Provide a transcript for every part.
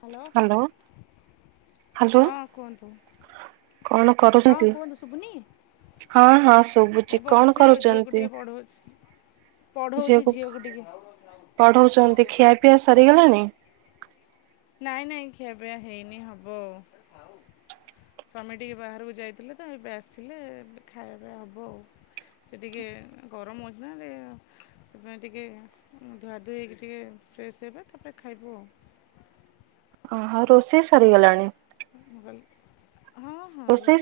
Hello hello ହଁ କୁହନ୍ତୁ। କଣ ହଁ କରୁଛନ୍ତି? କୁହନ୍ତୁ ଶୁବୁନି? ହଁ ହଁ ଶୁଭୁଛି ଏ କଣ ବସିଛି ଆଉ ଝିଅକୁ କରୁଛନ୍ତି? ଟିକେ ପଢଉଛି। ପଢଉଛି ଝିଅକୁ ଟିକେ। ପଢଉଛନ୍ତି ଖିଆ ପିଆ ସରିଗଲାଣି? ନାଇଁ ନାଇଁ ଖିଆପିଆ ହେଇନି ହବ। ସ୍ୱାମୀ ଟିକେ ବାହାରକୁ ଯାଇଥିଲେ ତ ଏବେ ଆସିଲେ ଖାଇବା ହବ ଆଉ। ସେ ଟିକେ ଗରମ ହଉଛି ନା ଟିକେ ସେଥିପାଇଁ ଟିକେ ଧୁଆଧୁଇ ହେଇକି ଟିକେ ଫ୍ରେସ୍ ହେବେ ତାପରେ ଖାଇବୁ ଆଉ। ଓ ହୋ ରୋଷେଇ ସରିଗଲାଣି? ମୁଗଲ ରୋଷେଇ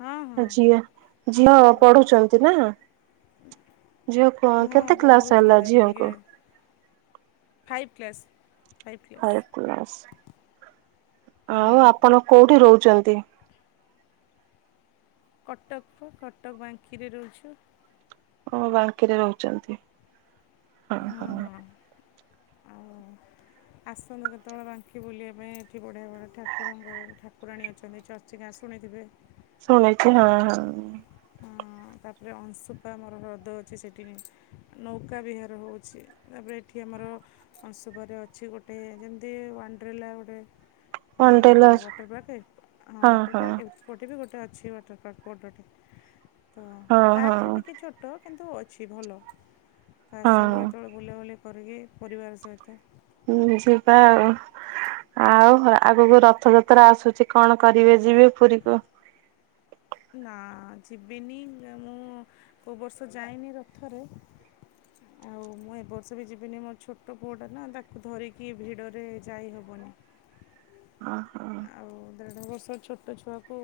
ହଁ ହଁ ଝିଅ ଝିଅ ରୋଷେଇ ସରିଯାଇଛି। ପଢୁଛନ୍ତି ନା? ଝିଅ କ ହଁ କେତେ କ୍ଲାସ୍ ପଢ଼ଉଥିଲି ହେଲା ତାକୁ ଝିଅଙ୍କୁ? ଟିକେ ଫାଇଭ୍ କ୍ଲାସ୍। Five class. ଆଉ ହଁ। ଆପଣ କୋଉଠି ରହୁଛନ୍ତି? କଟକ କୁ କଟକ ବାଙ୍କିରେ ରହୁଛୁ। ହଁ ବାଙ୍କିରେ ରହୁଛନ୍ତି ହଁ ହଁ। ଆଉ ଆସନ୍ତୁ କେତେବେଳେ ବାଙ୍କି ବୁଲିବା ପାଇଁ ଏଠି ବଢିଆ ବଢ଼ ଠାକୁରଙ୍କ ଠାକୁରାଣୀ ଅଛନ୍ତି ଚ [inaudible] ଶୁଣିଥିବେ? ଶୁଣଛି ହଁ ହଁ। ହଁ। ତାପରେ ଅଂଶୁପା ଆମର ହ୍ରଦ ଅଛି ସେଠିି ନୌକା ବିହାର ହେଉଛି ତାପରେ ଏଠି ଆମର ଅଂଶୁପା ରେ ଅଛି ଗୋଟେ ଯେମିତି ୱାଣ୍ଡ୍ରେଲା ଗୋଟେ। କଣ ଆମର ଟେଲର ୱାଟର ପାର୍କ୍ ହଁ ୱାଟର୍ ପାର୍କ ଏପଟେ ବି ଗୋଟେ ଅଛି ୱାଟର ପାର୍କ ବଡଟେ। ହଁ ତାଠୁ ହଁ ଟିକେ ଛୋଟ କିନ୍ତୁ ଅଛି ଭଲ ତ ହଁ ଆସନ୍ତୁ କେତେବେଳେ ବୁଲାବୁଲି କରିକି ପରିବାର ସହିତ। ହୁଁ ଯିବା ଆଉ। ଆଉ ଆଗକୁ ରଥଯାତ୍ରା ଆସୁଛି କଣ କରିବେ ଯିବେ ପୁରୀକୁ? ନା ଯିବିନି ମୁଁ କେଉଁ ବର୍ଷ ଯାଇନି ରଥରେ। ଆଉ ମୁଁ ଏବର୍ଷ ବି ଯିବିନି ମୋ ଛୋଟ ପୁଅଟା ନା ତାକୁ ଧରିକି ଭିଡ଼ରେ ଯାଇ ହବନି। ଓହୋ। ଦେଢ଼ ବର୍ଷ ଛୋଟ ଛୁଆକୁ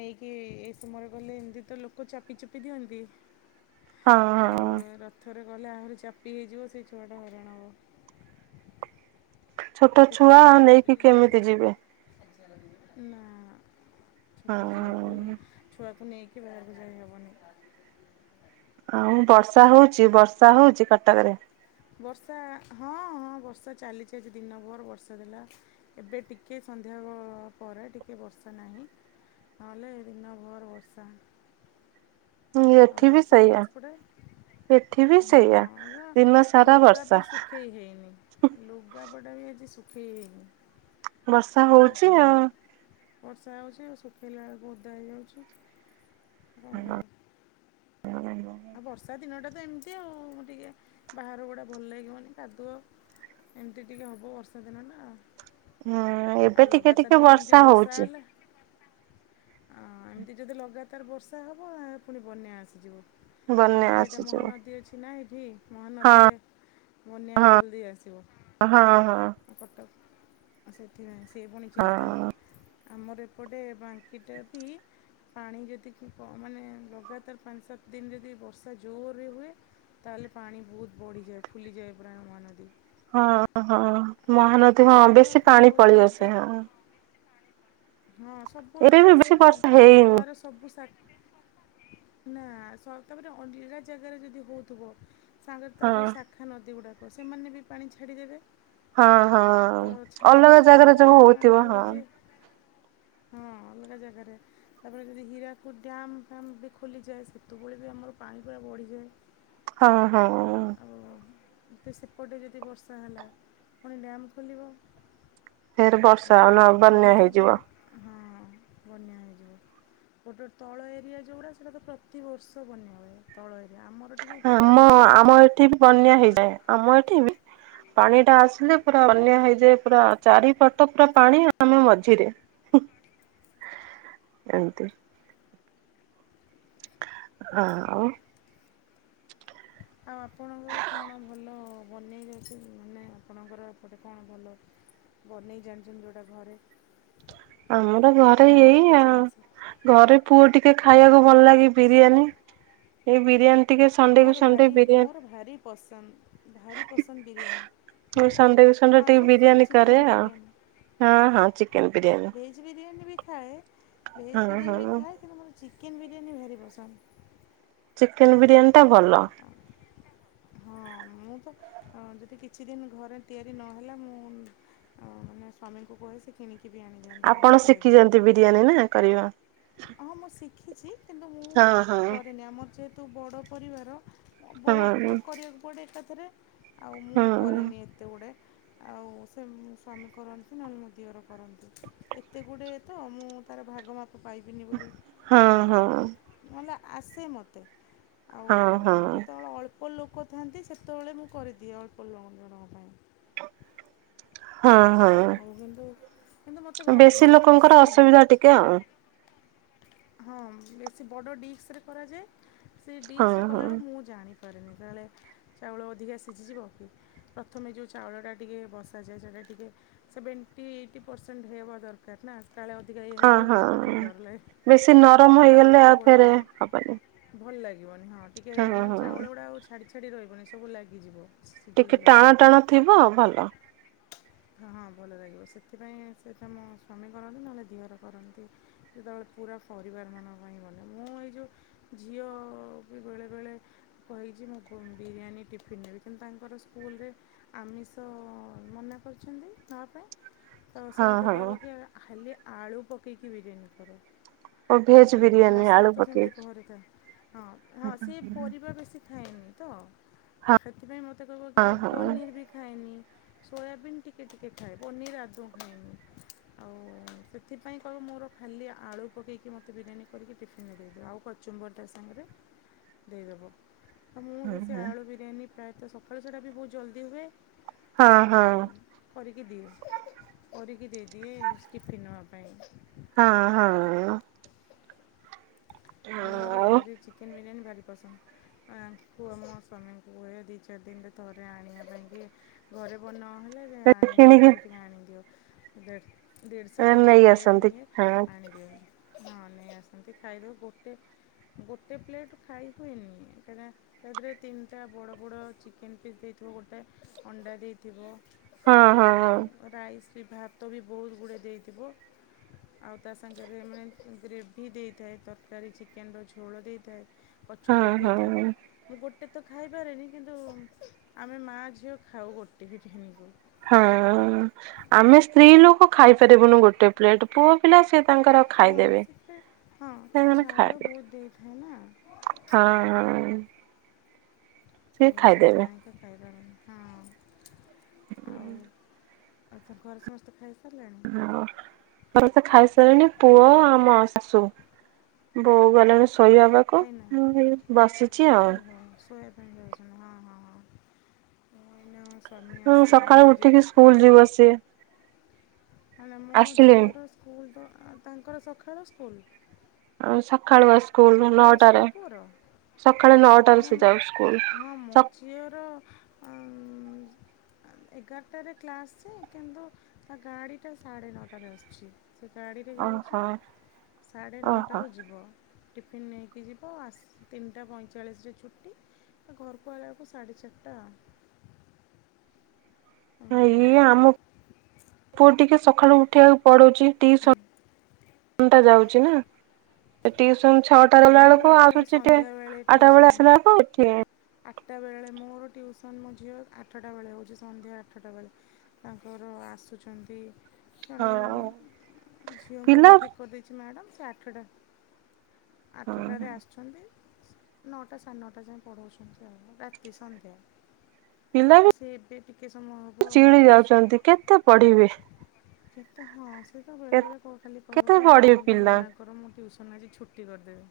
ନେଇକି ଏଇ ସମୟରେ ଗଲେ ଏମିତି ତ ଲୋକ ଚାପି ଚୁପି ଦିଅନ୍ତି। ହଁ ହଁ ଆଉ ରଥରେ ଗଲେ ଆହୁରି ଚାପି ହେଇଯିବ ସେଇ ଛୁଆଟା ହଇରାଣ ହବ। ଛୋଟ ଛୁଆ ନେଇକି ସେଥିପାଇଁ କେମିତି ଯିବେ। ନା ହଁ ଛୋଟ ଛୁଆ ଙ୍କୁ ନୁହଁ। ଛୁଆକୁ ନେଇକି ବାହାରକୁ ଯାଇହବନି। ଆଉ ବର୍ଷା ହଉଛି, ବର୍ଷା ହଉଛି କଟକରେ? ବର୍ଷା ହଁ ହଁ ବର୍ଷା ଚାଲିଛି ଆଜି ଦିନଭର ବର୍ଷା ଥିଲା। ଏବେ ଟିକିଏ ସନ୍ଧ୍ୟା ପରେ ଟିକିଏ ବର୍ଷା ନାହିଁ। ତାହାଲେ ଦିନ ଭର ବର୍ଷା। ଏଠି ଆଉ ବି ଆପଣଙ୍କ ସେଇଆ ସେପଟେ? ଏଠି ବି ସେଇଆ। ହଁ ଯ ଦିନ ସାରା ଲୁଗା ବର୍ଷା ବି ସୁଖେଇ ହେଇନି। ଲୁଗାପଟା ବି ଆଜି ଶୁଖେଇ ହେଇନି। ବର୍ଷା ଆଉ କଣ ହଉଛି କରିବ ଆଉ। ବର୍ଷା ହଉଛି ଆଉ ଶୁଖେଇଲା ବେଳକୁ ଓଦା ହେଇଯାଉଛି। କଣ କରିବ? ଆ ବର୍ଷା ଦିନଟା ତ ଏମିତି ଆଉ। ଟିକେ ବାହାର ଗୁଡ଼ା ଭଲ ଲାଗିବନି କାଦୁଅ। ଏମିତି ଟିକେ ହବ ବର୍ଷା ଦିନ ଟା ଆଉ। ହଁ ଏବେ ଆଉ ଟିକେ ଟିକେ ଲଗାତାର ଯଦି ଏମିତି ବର୍ଷା ହଉଛି ହେଲା ଆଁ, ଏମିତି ଯଦି ଲଗାତାର ବର୍ଷା ହବ ପୁଣି ବନ୍ୟା ଆସିଯିବ। ବନ୍ୟା ଆମର ଏଇଟା ଆସୁଛି। ମହାନଦୀ ଅଛି ନା ଏଇଠି। ହଁ ମହାନଦୀରେ ବନ୍ୟା ଜଲ୍ଦି ଆସିବ। ହଁ ହଁ ଉ କଟକ ସେଥିପାଇଁ ସେ ପୁଣି ଚିନ୍ତା। ହଁ। ଆମର ଏପଟେ ବାଙ୍କିଟା ବି ପାଣି ଯଦି କ ମାନେ ଲଗାତାର ପାଞ୍ଚ ସାତ ଦିନି ଯଦି ବର୍ଷା ଜୋରରେ ହୁଏ, ତାହେଲେ ପାଣି ବହୁତ ବଢ଼ିଯାଏ, ଫୁଲିଯାଏ ପୁରା ମହାନଦୀ। ହଁ ହଁ ଆଉ ମହାନଦୀ ହଁ ଦେଖିବା ବେଶୀ କ'ଣ ପାଣି ହେଉଛି ପଲେଇ ଆସେ ଏମିତି ହଁ। ହଁ ସବୁ ଏବେ ଆଡୁ ବି ବେଶୀ ଆସେନା, ବର୍ଷା ହେଇନି ତାର ସବୁ [unintelligible] ତାପରେ ଅଲଗା ଜାଗାରେ ଯଦି ହଉଥିବ? ସାଙ୍ଗରେ ତା ହଁ ଯେଉଁ ଶାଖା ନଦୀ ଗୁଡ଼ାକ, ସେମାନେ ବି ପାଣି ଛାଡ଼ିଦେବେ। ହଁ ହଁ ତ ଅଲଗା ଛାଡ଼ିଦେଲା ଜାଗାରେ ପରେ ଯୋଉ ପାଣି ହଉଥିବ ହଁ ବଢିଯାଏ। ହଁ ଅଲଗା ଜାଗାରେ, ତାପରେ ଯଦି ହୀରାକୁଦ ଡ୍ୟାମ ଫ୍ୟାମ ବି ଖୋଲିଯାଏ ସେତେବେଳେ ଯୋଉ ଆମର ପାଣି ପୁରା ବଢ଼ିଯାଏ। ହଁ ହଁ। ଆଉତ ସେପଟେ ଯଦି ବର୍ଷା ହେଲା, ପୁଣି ଡ୍ୟାମ୍ ଖୋଲିବ। ଫେରେ ବର୍ଷା ଆଉ ନ ବନ୍ୟା ସେମିତି ହୁଏ ହେଇଯିବ। ହଁ ବନ୍ୟା ହେଇଯିବ, ଗୋଟେ ତଳ ଏରିଆ ଯେଉଁଗୁଡ଼ା ସେଇଟା ତ ପ୍ରତିବର୍ଷ ବନ୍ୟାହୁଏ ତଳ ଏରିଆ, ଆମର ଟିକେ ଉପର ଆମ ଏରିଆ ଆମ ଏଠି ବି ବନ୍ୟା ଯେଉଁଟା ହେଇଯାଏ, ଆମ ଏଠି ବି ପାଣି ଟା ଆସିଲେ ପୁରା ବନ୍ୟା ହେଇଯାଏ। ପୁରା ଚାରିପଟ ପୁରା ପାଣି ଆମେ ମଝିରେ। ହୁଁ ଏମତି। ଆଉ। ଆଉ ଆପଣଙ୍କର କଣ ଭଲ ବନେଇ [unintelligible] ମାନେ ଆପଣଙ୍କର ଏପଟେ କଣ ଭଲ? ବନେଇ ଜାଣିଛନ୍ତି ଯୋଉଟା ଘରେ? ଆମର ଘରେ ନୂଆ ଏଇ କିଛି ଆଉ। ଜିନିଷ ଘରେ ପୁଅ ଟିକେ ଖାଇବାକୁ ଭଲ ଲାଗେ ବିରିୟାନୀ। ଏଇ ବିରିୟାନୀ ଟିକେ ସଣ୍ଡେ କୁ ମୋର ସଣ୍ଡେ ଭାରି ମୋର ବିରିୟାନୀ ଭାରି ପସନ୍ଦ, ଭାରି ପସନ୍ଦ ବିରିୟାନୀ। ମୁଁ ସଣ୍ଡେକୁ ସଣ୍ଡେ ହଁ ଟିକେ ସାର୍ ବିରିୟାନୀ କରେ ଚିକେନ୍ ଆଉ, ବିରିୟାନୀ ହଁ ହଁ ଚିକେନ ବିରିୟାନୀ। ଭେଜ୍ ବିରିୟାନୀ ବି ଖାଏ, ଭେଜ୍ ହଁ ବିରିୟାନୀ ବି ହଁ। ଖାଏ, କିନ୍ତୁ ମୋର ଚିକେନ୍ ବିରିୟାନୀ ଭାରି ପସନ୍ଦ। ଚିକେନ ବିରିୟାନୀ ଟା ଭଲ। ହଁ ମୁଁ ତ ଯଦି କିଛି ଦିନ ଘରେ ତିଆରି ନହେଲା ମୁଁ ତ ମାନେ ସ୍ୱାମୀଙ୍କୁ କୁହେ ସେ କିଣିକି ବି ଆଣିଦିଅନ୍ତି ଆପଣ ଆମେ ଖାଇଦଉ। ଶିଖିଛନ୍ତି ବିରିୟାନୀ ନା କରିବ। ହଁ ମୁଁ ଶିଖିଛି କିନ୍ତୁ ମୁଁ ହଁ ହଁ। କରେନି, ଆମର ଯେହେତୁ ବଡ଼ ପରିବାର। ହଁ ବହୁତ କରିବାକୁ ପଡ଼େ ଏକାଥରେ, ଆଉ ମୁଁ ହଁ କରେନି ଏତେ ଗୁଡେ ଆଉ ସେ ସ୍ୱାମୀ କରନ୍ତି, ନହେଲେ ମୋ ଦିଅର କରନ୍ତି, ଏତେ ଗୁଡ଼ିଏ ତ ମୁଁ ତାର ଭାଗ ମା ପାଇବିନି ବୋଲି ହଁ କରେନି ହଁ। ନହେଲେ ଆସେ ମୋତେ ଆଉ ହଁ ହଁ ଯେତେବେଳେ ଅଳ୍ପ ଅଳ୍ପ ଲୋକ ଥାଆନ୍ତି ସେତେବେଳେ ମୁଁ କରିଦିଏ ଅଳ୍ପ ଲ ଜଣଙ୍କ ପାଇଁ ହଁ ଆଉ କିନ୍ତୁ କିନ୍ତୁ ମୋତେ ହଁ ଭାରି ବେଶୀ ଭଲ ଲୋକଙ୍କର ପସନ୍ଦ ଅସୁବିଧା ବହୁତ ଟିକେ ଆଉ [inaudible] ହଁ ବେଶୀ ବଡ ଡିଶ୍ ରେ କରାଯାଏ ସେ ହଁ ଡିସରେ ହଁ କଲାଏଳକୁ ମୁଁ ଜାଣିପାରେନି କାଳେ ଚାଉଳ ଅଧିକା ସିଝିଯିବ କି ପ୍ରଥମେ ଯେଉ ଚାଉଳଟା ଟିକେ ବସାଯାଏ ସେଇଟା ଟିକେ ସେଭେଣ୍ଟି ଏଇଟି ପରସେଣ୍ଟ ହେବା ଦରକାର ନା କାଳେ ଅଧିକା ଇଏ ହେଇଯିବ କି ହଁ ମୋତେ ଟିକେ ହଁ। ଡର ଲାଗେ ବେଶୀ ନରମ ଆଉ ହେଇଗଲେ ଏତେ ବଡ଼ ଫେରେ ହବନି ଭଲ ଲାଗିବନି ହଁ ଟିକେ ହଁ ମାନେ ହଁ। ଚାଉଳ ଗୁଡା ଆଉ ଛାଡ଼ି ଛାଡ଼ି ରହିବନି ସବୁ ଲାଗିଯିବ। ଟିକେ ସିଝିଗଲେ ଟାଣ ଅଧିକା। ଟାଣ ଥିବ ଭଲ ହଁ ହଁ ଭଲ ଲାଗିବ ସେଥିପାଇଁ ସେ କାମ ସ୍ୱାମୀ କରନ୍ତି ନହେଲେ ଦିଅର କରନ୍ତି। ଯେତେବେଳେ ପୁରା ପରିବାରମାନଙ୍କ ପାଇଁ ଗଲା ମୁଁ ଏଇ ଯେଉଁ ଝିଅ ବି ବେଳେବେଳେ କହିଛି ମୁଁ ଫୁ ବିରିୟାନୀ ଟିଫିନ୍ ନେବି କିନ୍ତୁ ତାଙ୍କର ସ୍କୁଲରେ ଆମିଷ ମନା କରିଛନ୍ତି ନଆ ପାଇଁ ତ ହଁ ସେ ମତେ ହଁ। କହିବ କି ଆ ଖାଲି ଆଳୁ ପକେଇକି ବିରିୟାନୀ କର। ଓ ତ ଭେଜ ବିରିୟାନୀ ମସଲା ଆଳୁ ତ ସେମିତି ପକେଇକି ଘରେ ଥାଏ ହଁ ହଁ ସେ ପରିବା ବେଶୀ ଖାଏନି ତ ସେଥିପାଇଁ ମୋତେ କହିବ କି ହଁ ଆଉ ହଁ ପନିର ବି ଖାଏନି। ସୋୟାବିନ୍ ଟିକେ ଟିକେ ଖାଏ ପନିର ଆଦୌ ଖାଏନି ଆଉ ସେଥିପାଇଁ କହିବ ମୋର ଖାଲି ଆଳୁ ପକେଇକି କି ମୋତେ ବିରିୟାନୀ କରିକି ଟିଫିିନରେ ଦେଇଦେବେ ଆଉ କଚୁମ୍ବର ତା ସାଙ୍ଗରେ ଦେଇଦେବ ତ ମୁଁ ହଁ ସେ ସେ ହଁ। ଆଳୁ ବିରିୟାନୀ ପ୍ରାୟତଃ ସକାଳୁ ସେଇଟା ବି ବହୁତ ଜଲ୍ଦି ହୁଏ ହଁ ଆଉ ହଁ କରିକି ଦିଏ କରିକି ଦେଇଦିଏ ଟିଫିନ୍ ନବା ପାଇଁ। ହଁ ହଁ। ମୋର ଆଉ ଭାରି ଚିକେନ ବିରିୟାନୀ ଭାରି ପସନ୍ଦ। ଆ କୁଅ ମୋ ସ୍ୱାମୀଙ୍କୁ ହୁଏ ଦୁଇ ଚାରି ଦିନରେ ଥରେ ଆଣିବା ପାଇଁକି ଘରେ ବନ ନହେଲେ ଆଣିଆକୁ କିଣିକି କହେ ଟିକ ଆଣିଦିଅ ଦେଖ ଦେଢ଼ଶ ଟଙ୍କା ନେଇ ପ୍ଲେଟ୍ ଆସନ୍ତି ନିଏ ହଁ ଆଣିଦିଅନ୍ତି ହଁ ନେଇ ଆସନ୍ତି ଖାଇଦଉ ଗୋ ଟେ ଗୋଟେ ପ୍ଲେଟ୍ ଖାଇ ହୁଏନି ତବା ତା ଦେହରେ ତିନିଟା ବଡ଼ ବଡ଼ ଚିକେନ ପିସ୍ ଦେଇଥିବ ଗୋଟେ ଅଣ୍ଡା ଦେଇଥିବ। ହଁ ଆଉ ହଁ ରାଇସ୍ ବି ଭାତ ବି ବହୁତ ଗୁଡ଼ିଏ ଦେଇଥିବ। ଆଉ ତା ସାଙ୍ଗରେ ମାନେ ଗ୍ରେଭି ଦେଇଥାଏ ତର କାରୀ ଚିକେନ୍ ର ଝୋଳ ଦେଇଥାଏ ହଁ କଚୁମ୍ବର ହଁ ଦେଇଥାଏ ମୁ ଗୋଟେ ତ ଖାଇପାରେନି କିନ୍ତୁ ଆ ଆମେ ମାଆ ଝିଅ ଖାଉ ଗୋଟି ହେଟି ହେନି କୁ। ହଁ ଆମେ ସ୍ତ୍ରୀ ଲୋକ ଖାଇପାରିବୁନୁ ଗୋଟେ ପ୍ଲେଟ ପୁଅ ପିଲା ସିଏ ତାଙ୍କର ହଁ ଖାଇଦେବେ। ସେଟା ହଁ ସେ ସେମାନେ ଚାଉଳ ଖାଇବେ ବହୁତ ଦେଇଥାଏ ନା। ହଁ ହଁ। ସିଏ ଆଉ ଖାଇଦେବେ ସେଥିପାଇଁକା ଖାଇପାରୁନି ହଁ ଆଉ ଆଉ ତୋର ଘରେ ସମସ୍ତେ ଖାଇସାରିଲେଣି? ହଁ ମାନେ ତ ଖାଇସାରିଲେଣି ପୁଅ ଆମ ଶାଶୁ, ବୋଉ ଗଲେଣି ଶୋଇବା ପାକ୍ ଖାଇନା ଓହୋଶ୍ [unintelligible] ସେ ସକାଳୁ ଉଠିକି ସ୍କୁଲ ଯିବ ସିଏ ଆ ନା ମୋ ଆସିଲେଣି। ଝିଅର ସ୍କୁଲ ତ ତାଙ୍କର ସକାଳ ସ୍କୁଲ। ଆଉ ସଖାଳୁଆ ସ୍କୁଲ ସକାଳ ନଅଟାରେ ସ୍କୁଲ ପୁଅର ସକାଳ ନଅଟରୁ ନା ସେ ମୁଁ ଯାଉ ସ୍କୁଲ। ହଁ ମୋ ଝିଅର ଆଁ ଏଗାରଟାରେ କ୍ଲାସ୍ଛି କିନ୍ତୁ ତା ଗାଡ଼ିଟା ସାଢ଼େ ନଅଟାରେ ଆସୁଛି। ସେ ଗାଡ଼ିରେ ଯାଉଚି ଓହୋ ସାଢ଼େ ଓହୋ। ନଅଟାରୁ ଯିବ। ଟିଫିନ୍ ନେଇକି ଯିବ ଆସ ତିନିଟା ପଇଁଚାଳିଶରେ ଛୁଟି। ଘରକୁ ଆଇବାକୁ ସାଢ଼େ ଚାରିଟା। ଏମିତି ଇଏ ଆଉ ଆମ ପୁଅ ଟିକେ ସକାଳୁ ଉଠେଇବାକୁ ପଡୁଚି। ଟି ଟୁଇସନ୍ ଟା ଯାଉଚି ନା। ଟିଉସନ ଛଅଟା ହଁ ବେଳେ ମୁଁ ବେଳକୁ ଝିଅ ଆସୁଚି ଟିକେ ସନ୍ଧ୍ୟାବେଳେ ଆଠଟା ବେଳେ ଟ୍ୟୁସନ୍ ଆସିଲା ବେଳକୁ ଟିକେ ଆଠଟା ବେଳେ ମୋର ଟ୍ୟୁସନ୍ ମୋ ଝିଅ ଆଠଟା ବେଳେ ହେଉଛି ସନ୍ଧ୍ୟା ଆଠଟା ବେଳେ। ତାଙ୍କର ଆସୁଛନ୍ତି ଜଣେ ହଁ ଝିଅଙ୍କୁ ପିଲା ମୁଁ ହଁ ଠିକ୍ କରିଦେଇଚି ମ୍ୟାଡ଼ାମ୍ ସେ ଆଠଟା ଆଠଟାରେ ଆସୁଛନ୍ତି ନଅଟା ସାଢ଼େ ନଅଟା ଯାଏଁ ପଢଉଚନ୍ତି। ଏତି ରାତି ସନ୍ଧ୍ୟା। ପିଲା ବି ସେ ଏବେ ଟିକେ ସମ ଚିଡ଼ି ଯାଉଚନ୍ତି କେତେ ପଢିବେ? କେତେ ହଁ ସେ ତ ବେଳେ ବେଳେ କ ଖାଲି କହିବ କେତେ କି ପଢିବେ ମ୍ୟାଡ଼ମକୁ ପିଲା ମନା କ କର ମୁଁ ଟ୍ୟୁସନ୍ ଆଜି ଛୁଟି କରିଦେବି।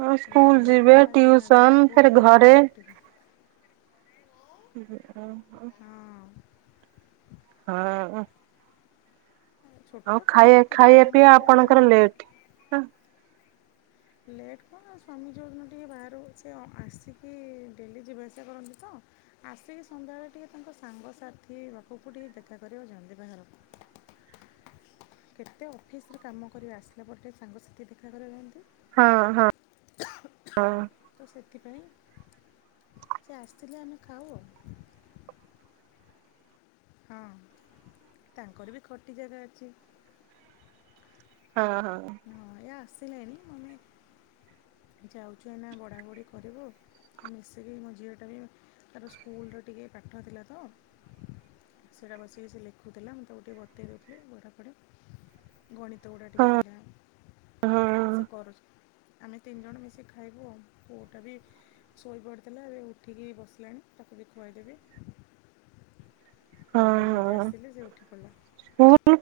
ହଁ ସ୍କୁଲ ବେଳେବେଳେ ଯିବେ କହିବ ଆଜି ମ୍ୟାଡ଼ାମକୁ ଟିୁସନ ପୁଅ ଫେରେ ଟ୍ୟୁସନ୍ ଘରେ। ଛୁଟି [inaudible] ହଁ ହଁ ଉଁ। ଛୋଟ ଆଉ ଖାଇ ପିଲା କେତେ ଖାଇବା ଆମ ପିଇବା ବେଳେ ଆମେ ଆପଣଙ୍କର ଏତେ ଲେଟ୍। ହଁ ଲେଟ୍ କଣ ଆ ସ୍ୱାମୀ ଯୋଉଦିନ ଟିକେ ବାହାରୁ ସେ ଆସିକି ଡେଲି ଯିବା ଆସିବା କରନ୍ତି ତ ଆସିକି ସନ୍ଧ୍ୟାବେଳେ ଟିକେ ତାଙ୍କ ସାଙ୍ଗସାଥି ପାଖକୁ ଟିକେ ଦେଖା କରିବାକୁ ଯାଆନ୍ତି ବାହାରକୁ କେତେ ଅଫିସରେ କାମ କରିବା ଆସିଲା ପରେ ଟିକେ ସାଙ୍ଗସାଥି ଦେଖା କରିଆକୁ ଯାନ୍ତି। ହଁ ହଁ ହଁ। ତ ସେଥିପାଇଁ ସେ ଆସିଥିଲେ ଆମେ ଖାଉ। ହଁ ତାଙ୍କର ବି ଖଟି ଜାଗା ଅଚି। ହଁ ହଁ। ହଁ ଏଇ ଆସିଲେଣିି ଆମେ ଯାଉଚୁ ଏନା ବଢ଼ା ବଢ଼ି କରିବୁ। ମୁଁ ମିଶିକି ମୋ ଝିଅଟା ବି ତାର ସ୍କୁଲ୍ର ଟିକେ ପାଠ ଥିଲା ତ। ସେଇଟା ବସିକି ସେ ଲେଖୁଥିଲା, ମୁଁ ତାକୁ ଟିକେ ବତେଇ ଦେଉଥିଲେ [unintelligible] ଗଣିତ ଗୁଡ଼ା ହଁ ଟିକେ ହଁ [unintelligible] ସେ କରୁ ଆମେ ତିନି ଜଣ ମିଶିକି ଖାଇବୁ, ଆଉ କୋଉଟା ବି ଶୋଇ ପଡ଼ିଥିଲା ଏବେ ଉଠିକି ବସିଲାଣି ତାକୁ ଏବେ ଖୁଆଇଦେବି। ତ ବାବା ଯେମିତି ଆସିଲେ ସେ ଉଠି ପଡିଲା। ସ୍କୁଲ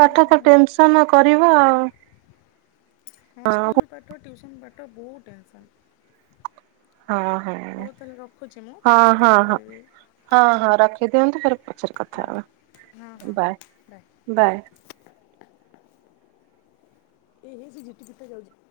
ପାଠ ମୁଁ ତ ଟେନସନ କରିବ ଆଉ। ହଁ ସ୍କୁଲ ପାଠ ଟ୍ୟୁଇସନ୍ ପାଠ ବୋହୁତ ଟେନସନ୍। ହଁ ହଁ ହଉ ତାହେଲେ ରଖୁଛି ମୁଁ ହଁ ପଛରେ ହଁ ପୁଣି ହଁ। କରିବି ହଁ ହଁ ରଖି ଦିଅନ୍ତୁ ପରେ ପଛରେ କଥା ହଁ ହେବା, ହଁ ହଁ ହଁ ବାଏ ବାଏ। ଏଇ ସେ ଝିଟି ପିଟି ଟା [unintelligible]